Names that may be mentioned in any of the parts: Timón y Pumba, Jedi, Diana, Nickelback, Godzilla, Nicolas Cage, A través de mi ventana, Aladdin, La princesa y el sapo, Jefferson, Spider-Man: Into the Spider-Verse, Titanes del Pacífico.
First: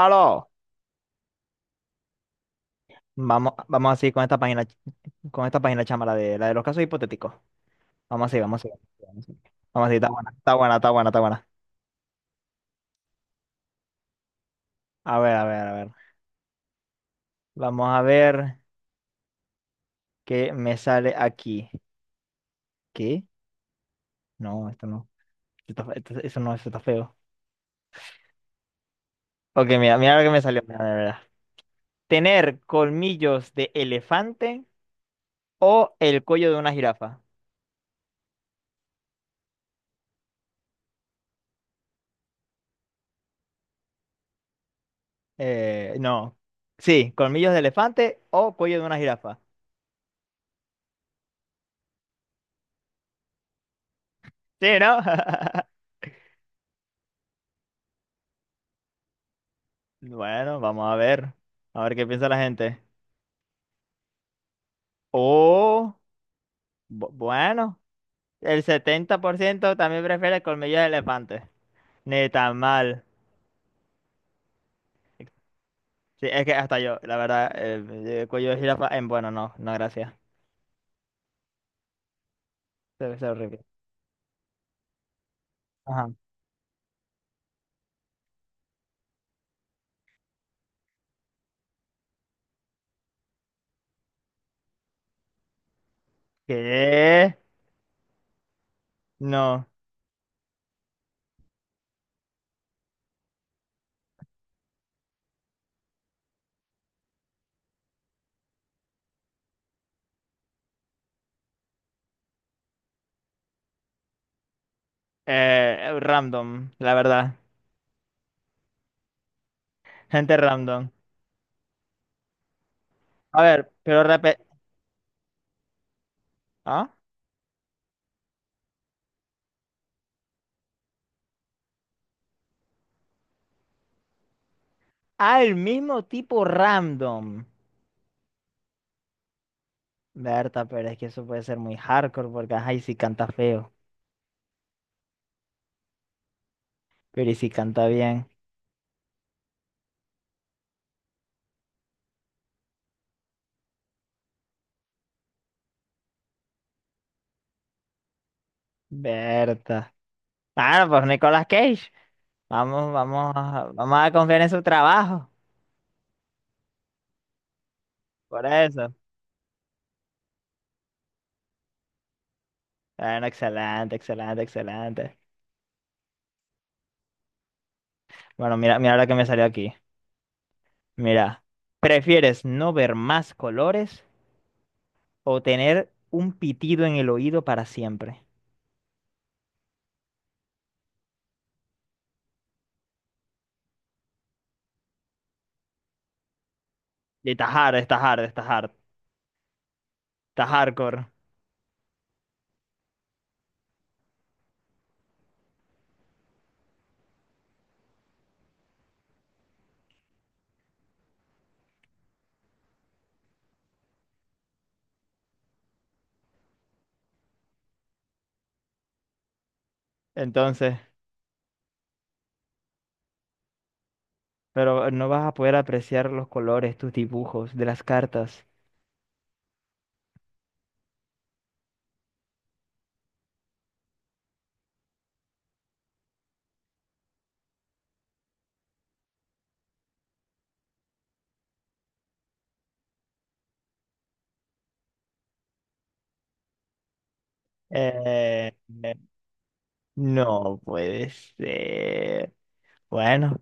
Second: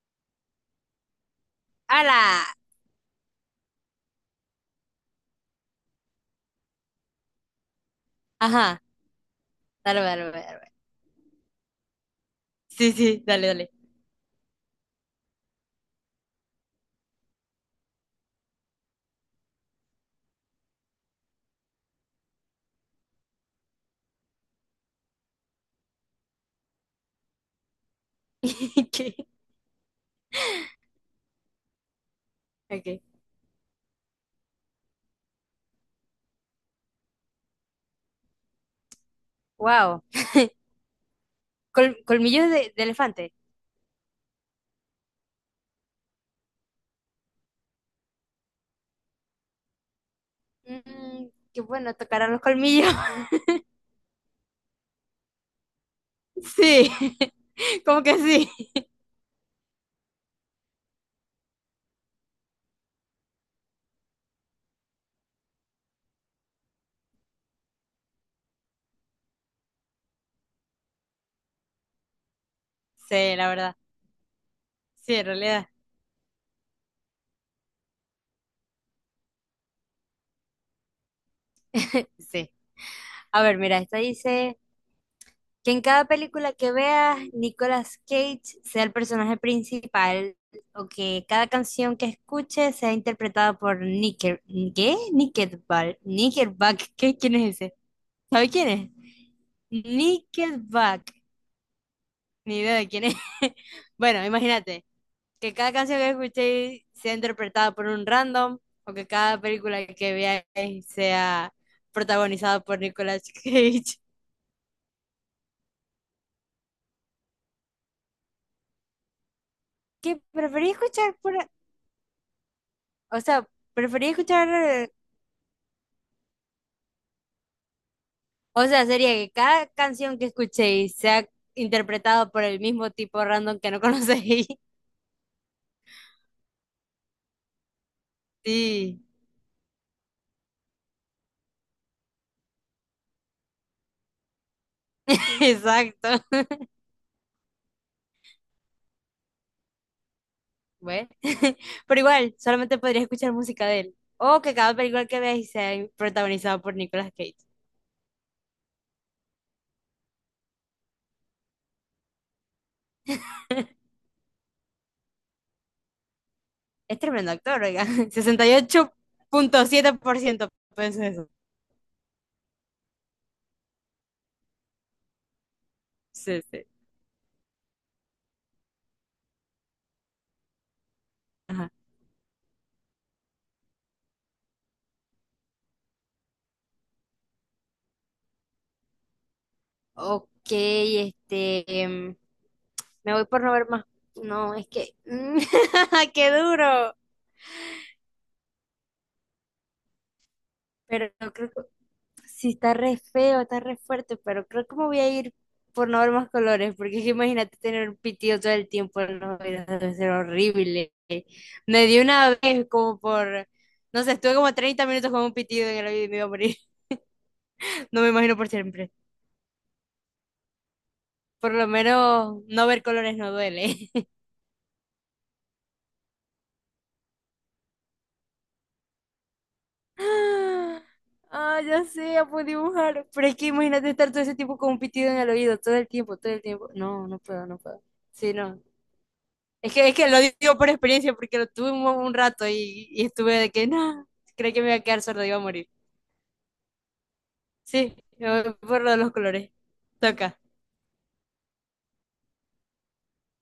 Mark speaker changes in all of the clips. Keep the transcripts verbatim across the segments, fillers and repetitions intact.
Speaker 1: Aló,
Speaker 2: ¡Hala!
Speaker 1: vamos, vamos así con esta página, con esta página chama, la de, la de los casos hipotéticos. Vamos así, vamos así.
Speaker 2: Ajá,
Speaker 1: Vamos así, vamos así,
Speaker 2: dale,
Speaker 1: está
Speaker 2: dale,
Speaker 1: buena,
Speaker 2: dale.
Speaker 1: está
Speaker 2: Dale.
Speaker 1: buena, está buena, está buena.
Speaker 2: Sí, sí, dale, dale.
Speaker 1: A ver, a ver, a ver. Vamos a ver qué me sale aquí. ¿Qué? No, esto no. Esto está fe- esto- Eso no, eso está feo.
Speaker 2: ¿Qué?
Speaker 1: Ok, mira, mira lo que me salió, mira, mira, mira. ¿Tener
Speaker 2: Okay.
Speaker 1: colmillos de elefante o el cuello de una jirafa?
Speaker 2: Wow. Col- colmillos de, de elefante.
Speaker 1: Eh, no. Sí, colmillos de elefante o cuello de una jirafa.
Speaker 2: Mm, qué bueno, tocarán los colmillos.
Speaker 1: Sí, ¿no?
Speaker 2: Sí, como que sí.
Speaker 1: Bueno, vamos a ver. A ver qué piensa la gente. Oh, bu- bueno, el setenta por ciento también prefiere colmillos de elefante. Ni tan mal.
Speaker 2: Sí, la verdad. Sí, en realidad.
Speaker 1: Sí, es que hasta yo, la verdad, el, cuello de jirafa, em, bueno, no, no, gracias.
Speaker 2: Sí.
Speaker 1: Se ve
Speaker 2: A ver,
Speaker 1: horrible.
Speaker 2: mira, esta dice que en cada
Speaker 1: Ajá.
Speaker 2: película que veas, Nicolas Cage sea el personaje principal o que cada canción que escuches sea interpretada por Nickel, ¿qué? Nickelback. Nickelback, ¿qué? ¿Quién
Speaker 1: ¿Qué?
Speaker 2: es ese? ¿Sabe quién es?
Speaker 1: No.
Speaker 2: Nickelback, ni idea de quién es. Bueno, imagínate que cada canción que escuchéis sea interpretada por un random o que cada película que veáis sea protagonizada por Nicolas Cage.
Speaker 1: Eh, random, la verdad.
Speaker 2: Que
Speaker 1: Gente
Speaker 2: preferí
Speaker 1: random.
Speaker 2: escuchar por, o
Speaker 1: A
Speaker 2: sea,
Speaker 1: ver, pero
Speaker 2: preferí
Speaker 1: repe...
Speaker 2: escuchar, eh,
Speaker 1: ¿Ah?
Speaker 2: o sea, sería que cada canción que escuchéis sea interpretada por el mismo tipo random que no conocéis.
Speaker 1: Ah, el mismo tipo random.
Speaker 2: Sí,
Speaker 1: Berta, pero es que eso puede ser muy hardcore porque, ajá, y si canta feo.
Speaker 2: exacto.
Speaker 1: Pero ¿y si canta bien?
Speaker 2: Bueno, pero igual, solamente podría escuchar música de él. O que cada película que veáis sea protagonizada por Nicolas Cage.
Speaker 1: Berta. Bueno, pues Nicolas Cage. Vamos, vamos, a- vamos a confiar en su trabajo.
Speaker 2: Es tremendo actor, oiga.
Speaker 1: Por
Speaker 2: sesenta y ocho
Speaker 1: eso.
Speaker 2: punto siete por ciento, piensa eso.
Speaker 1: Bueno, excelente, excelente, excelente.
Speaker 2: Sí, sí.
Speaker 1: Bueno, mira, mira lo que me salió aquí. Mira,
Speaker 2: Ajá.
Speaker 1: ¿prefieres no ver más colores o tener un pitido en el oído para siempre?
Speaker 2: Ok, este. Em, me voy por no ver más. No, es que. ¡Qué duro!
Speaker 1: Y está hard, está hard, está hard, está hardcore.
Speaker 2: Pero creo Sí, está re feo, está re fuerte, pero creo que me voy a ir por no ver más colores, porque es que imagínate tener un pitido todo el tiempo en los oídos, debe ser horrible. Me dio una vez como por, no sé, estuve como treinta minutos con un pitido en el oído y me iba a morir. No me imagino por siempre.
Speaker 1: Entonces,
Speaker 2: Por lo menos no ver colores no duele.
Speaker 1: pero no vas a poder apreciar los colores, tus dibujos de las cartas.
Speaker 2: Ah, ah, ya sé, ya puedo dibujar. Pero es que imagínate estar todo ese tiempo con un pitido en el oído, todo el tiempo, todo el tiempo. No, no puedo, no puedo. Sí, no. Es que, es que lo digo por experiencia, porque lo tuve un, un rato y, y estuve de que, no, creo que me iba a quedar sordo, iba a morir. Sí, me
Speaker 1: Eh,
Speaker 2: por lo
Speaker 1: eh,
Speaker 2: de los colores. Toca.
Speaker 1: No puede ser. Bueno,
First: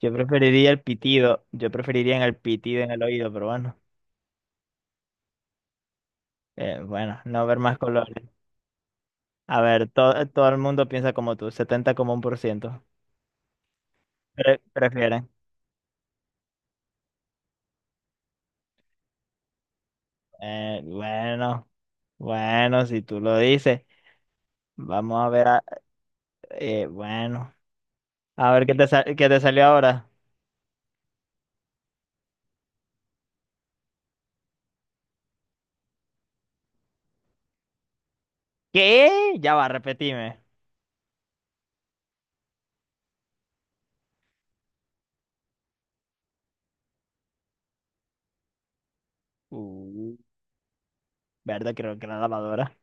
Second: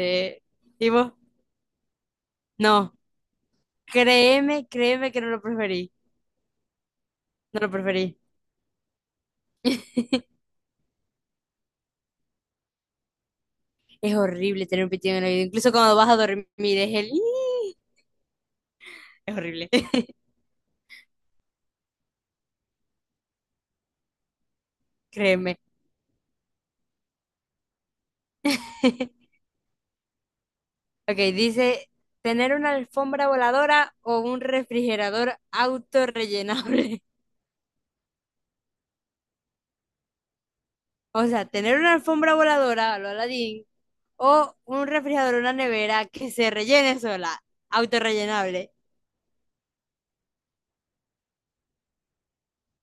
Speaker 1: yo preferiría el
Speaker 2: ¿Y vos?
Speaker 1: pitido. Yo preferiría en el pitido en
Speaker 2: No,
Speaker 1: el oído, pero bueno.
Speaker 2: créeme, créeme que no lo preferí.
Speaker 1: Eh, bueno, no ver
Speaker 2: No lo
Speaker 1: más colores.
Speaker 2: preferí.
Speaker 1: A ver, to- todo el mundo piensa como tú, setenta como un por ciento.
Speaker 2: Es
Speaker 1: Pre-
Speaker 2: horrible tener un pitido en
Speaker 1: prefieren.
Speaker 2: el oído. Incluso cuando vas a dormir, es el... "Ih". Es horrible.
Speaker 1: Eh, bueno, bueno, si tú lo dices. Vamos a ver,
Speaker 2: Créeme.
Speaker 1: a- eh, bueno. A ver qué te, sa- qué te salió ahora.
Speaker 2: Ok, dice, tener una alfombra voladora o un refrigerador autorrellenable.
Speaker 1: ¿Qué? Ya va, repetime.
Speaker 2: O sea, tener una alfombra voladora a lo Aladdin o un refrigerador, una nevera que se rellene sola, autorrellenable.
Speaker 1: Uh, verdad, creo que la lavadora.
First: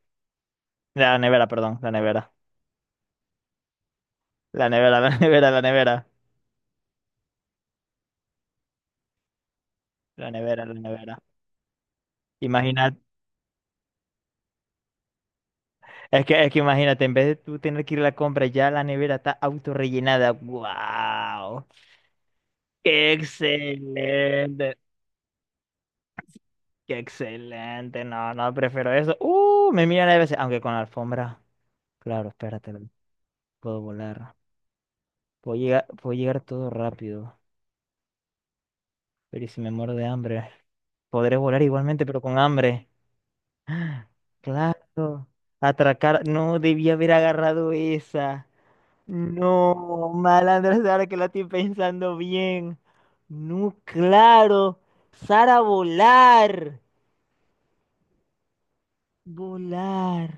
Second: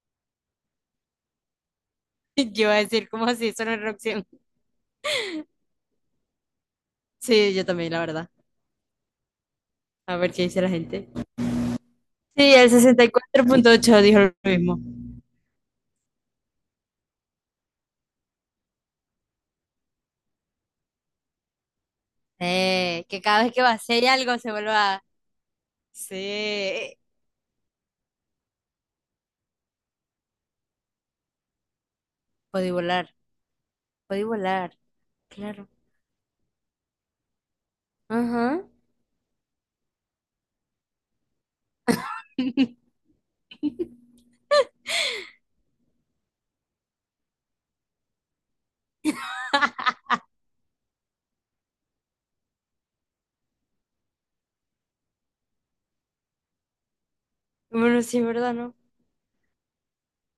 Speaker 1: La nevera, perdón, la nevera.
Speaker 2: Yo iba a decir, ¿cómo así? Eso no es una opción.
Speaker 1: La nevera, la nevera, la nevera.
Speaker 2: Sí, yo también, la verdad. A
Speaker 1: La
Speaker 2: ver qué dice
Speaker 1: nevera,
Speaker 2: la
Speaker 1: la
Speaker 2: gente.
Speaker 1: nevera.
Speaker 2: Sí, el
Speaker 1: Imagínate,
Speaker 2: sesenta y cuatro punto ocho dijo lo mismo.
Speaker 1: es que, es que imagínate, en vez de tú tener que ir a la compra, ya la nevera está autorrellenada. ¡Wow!
Speaker 2: Eh,
Speaker 1: ¡Qué
Speaker 2: que cada vez que vacíe algo se
Speaker 1: excelente!
Speaker 2: vuelva. Sí.
Speaker 1: ¡Qué excelente! No, no, prefiero eso. ¡Uh! Me miran a veces, aunque con la alfombra. Claro,
Speaker 2: Podí
Speaker 1: espérate,
Speaker 2: volar.
Speaker 1: puedo
Speaker 2: Podí
Speaker 1: volar.
Speaker 2: volar.
Speaker 1: Puedo
Speaker 2: Claro.
Speaker 1: llegar, puedo llegar todo rápido.
Speaker 2: Ajá.
Speaker 1: Pero ¿y si me muero de hambre? Podré volar igualmente, pero con hambre. Claro. Atracar. No, debí haber agarrado esa. No, malandra ahora que lo estoy pensando bien. No, claro. Sara, volar.
Speaker 2: Bueno, sí, es verdad, ¿no?
Speaker 1: Volar.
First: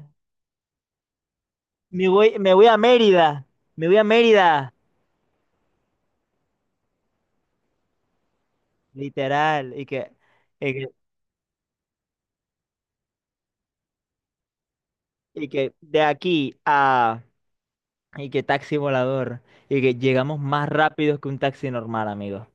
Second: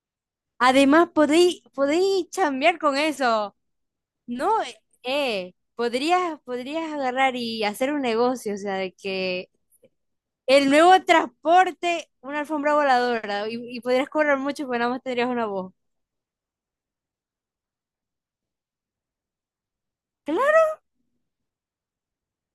Speaker 2: Además, podéis,
Speaker 1: Me
Speaker 2: podéis
Speaker 1: voy, me voy a
Speaker 2: chambear con
Speaker 1: Mérida.
Speaker 2: eso.
Speaker 1: Me voy a
Speaker 2: No,
Speaker 1: Mérida.
Speaker 2: eh, eh, podrías, podrías agarrar y hacer un negocio, o sea, de que
Speaker 1: Literal. Y que,
Speaker 2: el
Speaker 1: y que,
Speaker 2: nuevo transporte, una alfombra voladora, y, y podrías cobrar mucho, pero nada más tendrías una
Speaker 1: y
Speaker 2: voz.
Speaker 1: que de aquí a. Y que taxi volador. Y que llegamos más
Speaker 2: Claro.
Speaker 1: rápido que un taxi normal, amigo.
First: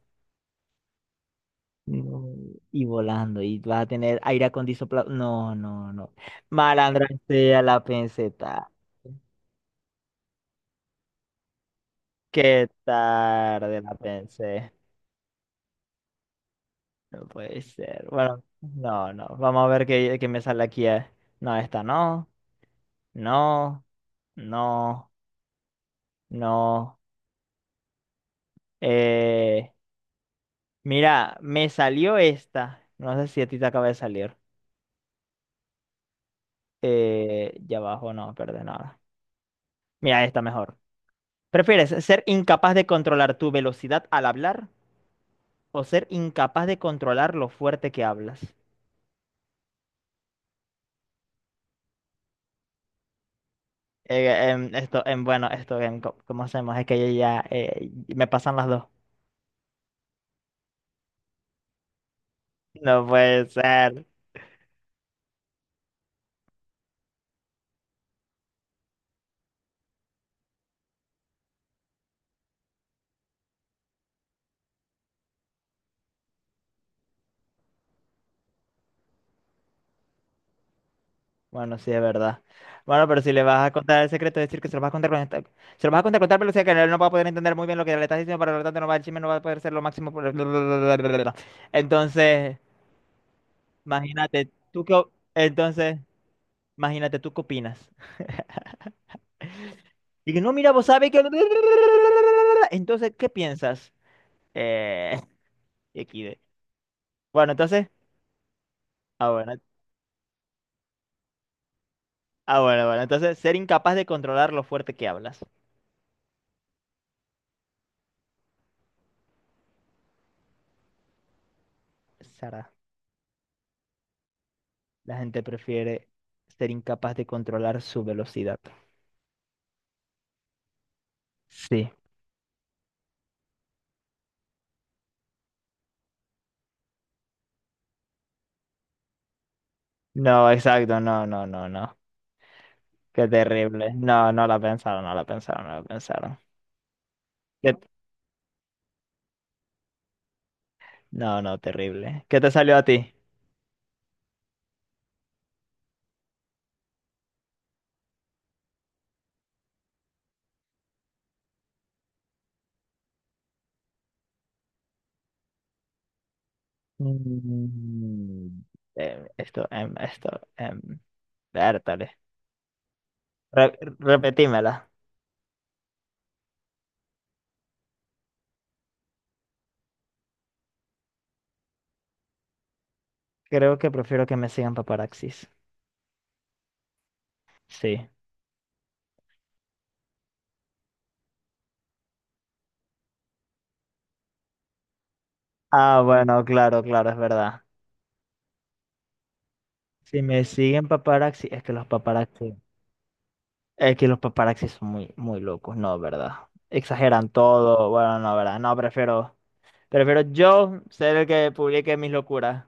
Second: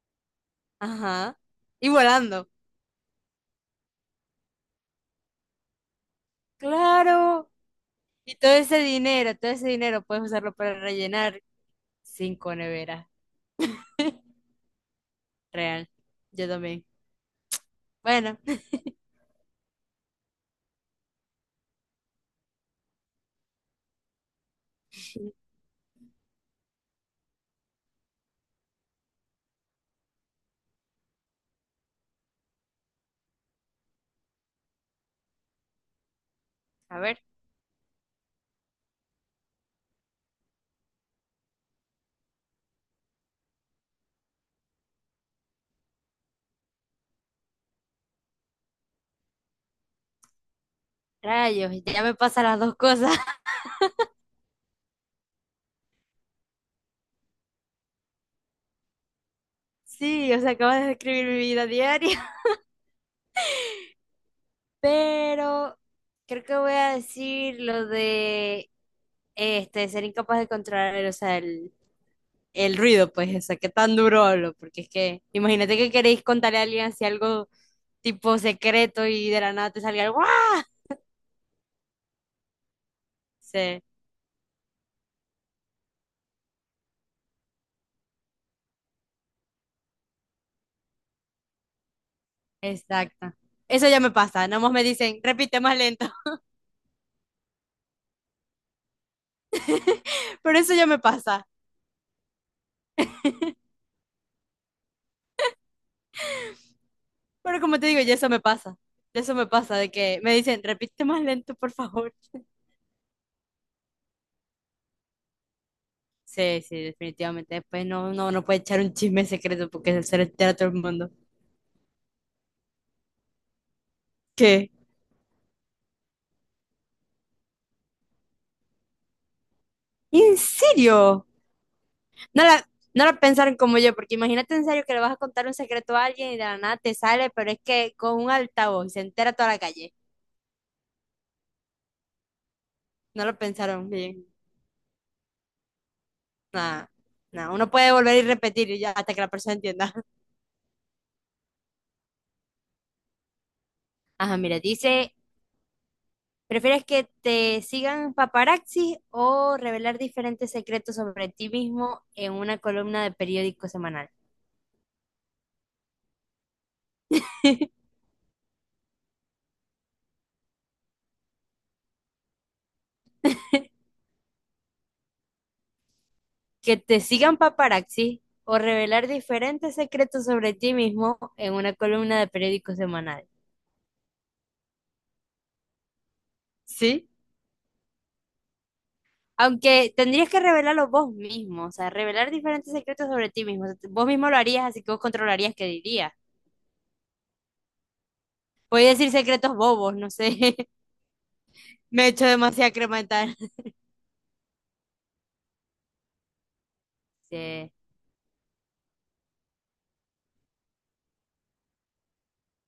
Speaker 2: Ajá. Y
Speaker 1: No,
Speaker 2: volando.
Speaker 1: y volando. Y vas a tener aire acondicionado. No, no, no. Malandra
Speaker 2: Claro.
Speaker 1: sea la
Speaker 2: Y todo
Speaker 1: penseta.
Speaker 2: ese dinero, todo ese dinero puedes usarlo para rellenar cinco
Speaker 1: Qué
Speaker 2: neveras.
Speaker 1: tarde la pensé.
Speaker 2: Real. Yo también.
Speaker 1: No puede ser.
Speaker 2: Bueno,
Speaker 1: Bueno, no, no. Vamos a ver qué, qué me sale aquí. eh. No, esta no. No, no, no. Eh, mira, me salió esta. No sé si a ti te acaba de salir.
Speaker 2: a ver.
Speaker 1: Eh, ya abajo no, perdón, nada. Mira, esta mejor. ¿Prefieres ser incapaz de controlar tu velocidad al hablar o ser incapaz de controlar lo fuerte que hablas?
Speaker 2: Rayos, ya me pasan las dos cosas.
Speaker 1: Eh, em, esto, em, bueno, esto, em, co- ¿cómo hacemos? Es que yo ya eh, me pasan las dos.
Speaker 2: Sí, o sea, acabas de describir mi vida diaria.
Speaker 1: No puede ser.
Speaker 2: Pero creo que voy a decir lo de este, ser incapaz de controlar, o sea, el, el ruido, pues, o sea, qué tan duro hablo, porque es que imagínate que queréis contarle a alguien así algo tipo secreto y de la nada te salga algo, ¡guau!
Speaker 1: Bueno, sí, es verdad. Bueno, pero si le vas a
Speaker 2: Sí,
Speaker 1: contar el secreto, es decir que se lo vas a contar con esta- se lo vas a contar con tal velocidad que él no va a poder entender muy bien lo que le estás diciendo, pero lo tanto no va, el chisme no va a poder ser lo máximo. por- Entonces,
Speaker 2: exacto. Eso ya me pasa,
Speaker 1: imagínate,
Speaker 2: nomás me
Speaker 1: tú qué, o-
Speaker 2: dicen, repite más
Speaker 1: entonces,
Speaker 2: lento,
Speaker 1: imagínate, ¿tú qué opinas? Dije, no,
Speaker 2: pero
Speaker 1: mira,
Speaker 2: eso ya
Speaker 1: vos
Speaker 2: me
Speaker 1: sabés que...
Speaker 2: pasa.
Speaker 1: Entonces, ¿qué piensas? Eh, X D. Bueno,
Speaker 2: Pero como te
Speaker 1: entonces,
Speaker 2: digo, ya eso me pasa. Ya
Speaker 1: ah,
Speaker 2: Eso me
Speaker 1: bueno,
Speaker 2: pasa, de que me dicen, repite más lento, por favor.
Speaker 1: Ah, bueno, bueno. Entonces, ser incapaz de controlar lo fuerte que hablas.
Speaker 2: Sí, sí, definitivamente. Después no, no, no puede echar un chisme secreto porque se lo entera todo el mundo.
Speaker 1: Sara,
Speaker 2: ¿Qué?
Speaker 1: la gente prefiere ser incapaz de controlar su velocidad.
Speaker 2: ¿En serio?
Speaker 1: Sí.
Speaker 2: No la, no la pensaron como yo, porque imagínate en serio que le vas a contar un secreto a alguien y de la nada te sale, pero es que con un altavoz y se entera toda la calle.
Speaker 1: No, exacto. No, no, no, no.
Speaker 2: No
Speaker 1: Qué
Speaker 2: lo pensaron
Speaker 1: terrible.
Speaker 2: bien.
Speaker 1: No, no la pensaron, no la pensaron, no la pensaron.
Speaker 2: Nada, nada. Uno
Speaker 1: ¿Qué t-
Speaker 2: puede volver y repetir y ya hasta que la persona entienda.
Speaker 1: No, no, terrible. ¿Qué te salió a ti?
Speaker 2: Ajá, mira, dice, ¿prefieres que te sigan paparazzi o revelar diferentes secretos sobre ti mismo en una columna de periódico semanal?
Speaker 1: Mm, em, esto, em, esto, em, vértale. Re- repetímela.
Speaker 2: Que te sigan paparazzi o revelar diferentes secretos sobre ti mismo en una columna de periódico semanal.
Speaker 1: Creo que prefiero que me sigan paparaxis.
Speaker 2: ¿Sí?
Speaker 1: Sí.
Speaker 2: Aunque tendrías que revelarlo vos mismo, o sea, revelar diferentes secretos sobre ti mismo. O sea, vos mismo lo harías, así que vos controlarías qué
Speaker 1: Ah,
Speaker 2: dirías.
Speaker 1: bueno, claro, claro, es verdad.
Speaker 2: Voy a decir secretos bobos, no
Speaker 1: Si
Speaker 2: sé.
Speaker 1: me siguen paparazzi, es que los
Speaker 2: Me he hecho
Speaker 1: paparazzi,
Speaker 2: demasiada crema dental.
Speaker 1: es que los paparazzi son muy, muy locos, no, ¿verdad? Exageran
Speaker 2: Sí,
Speaker 1: todo, bueno, no, ¿verdad? No, prefiero, prefiero yo ser el que publique mis locuras.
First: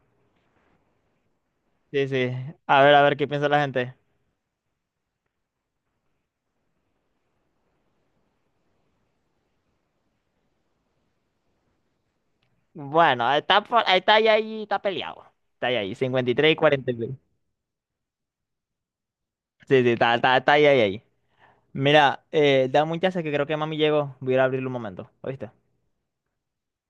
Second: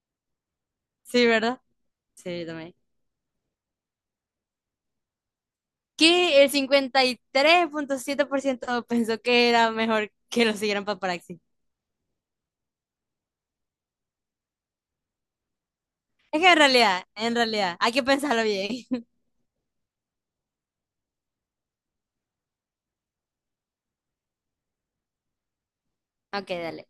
Speaker 2: sí, ¿verdad?
Speaker 1: Sí, sí.
Speaker 2: Sí, yo también.
Speaker 1: A ver, a ver qué piensa la gente.
Speaker 2: Que el cincuenta y tres punto siete por ciento pensó que era mejor que lo siguieran paparazzi.
Speaker 1: Bueno, está, por- está ahí, ahí, está peleado. Está ahí, ahí,
Speaker 2: Es que
Speaker 1: cincuenta y tres y
Speaker 2: en realidad,
Speaker 1: cuarenta y seis.
Speaker 2: en realidad, hay que pensarlo bien.
Speaker 1: Sí, sí, está, está, está ahí, ahí, ahí. Mira, eh, dame un chance que creo que mami llegó. Voy a ir a abrirle un momento, ¿oíste?
Speaker 2: Ok, dale.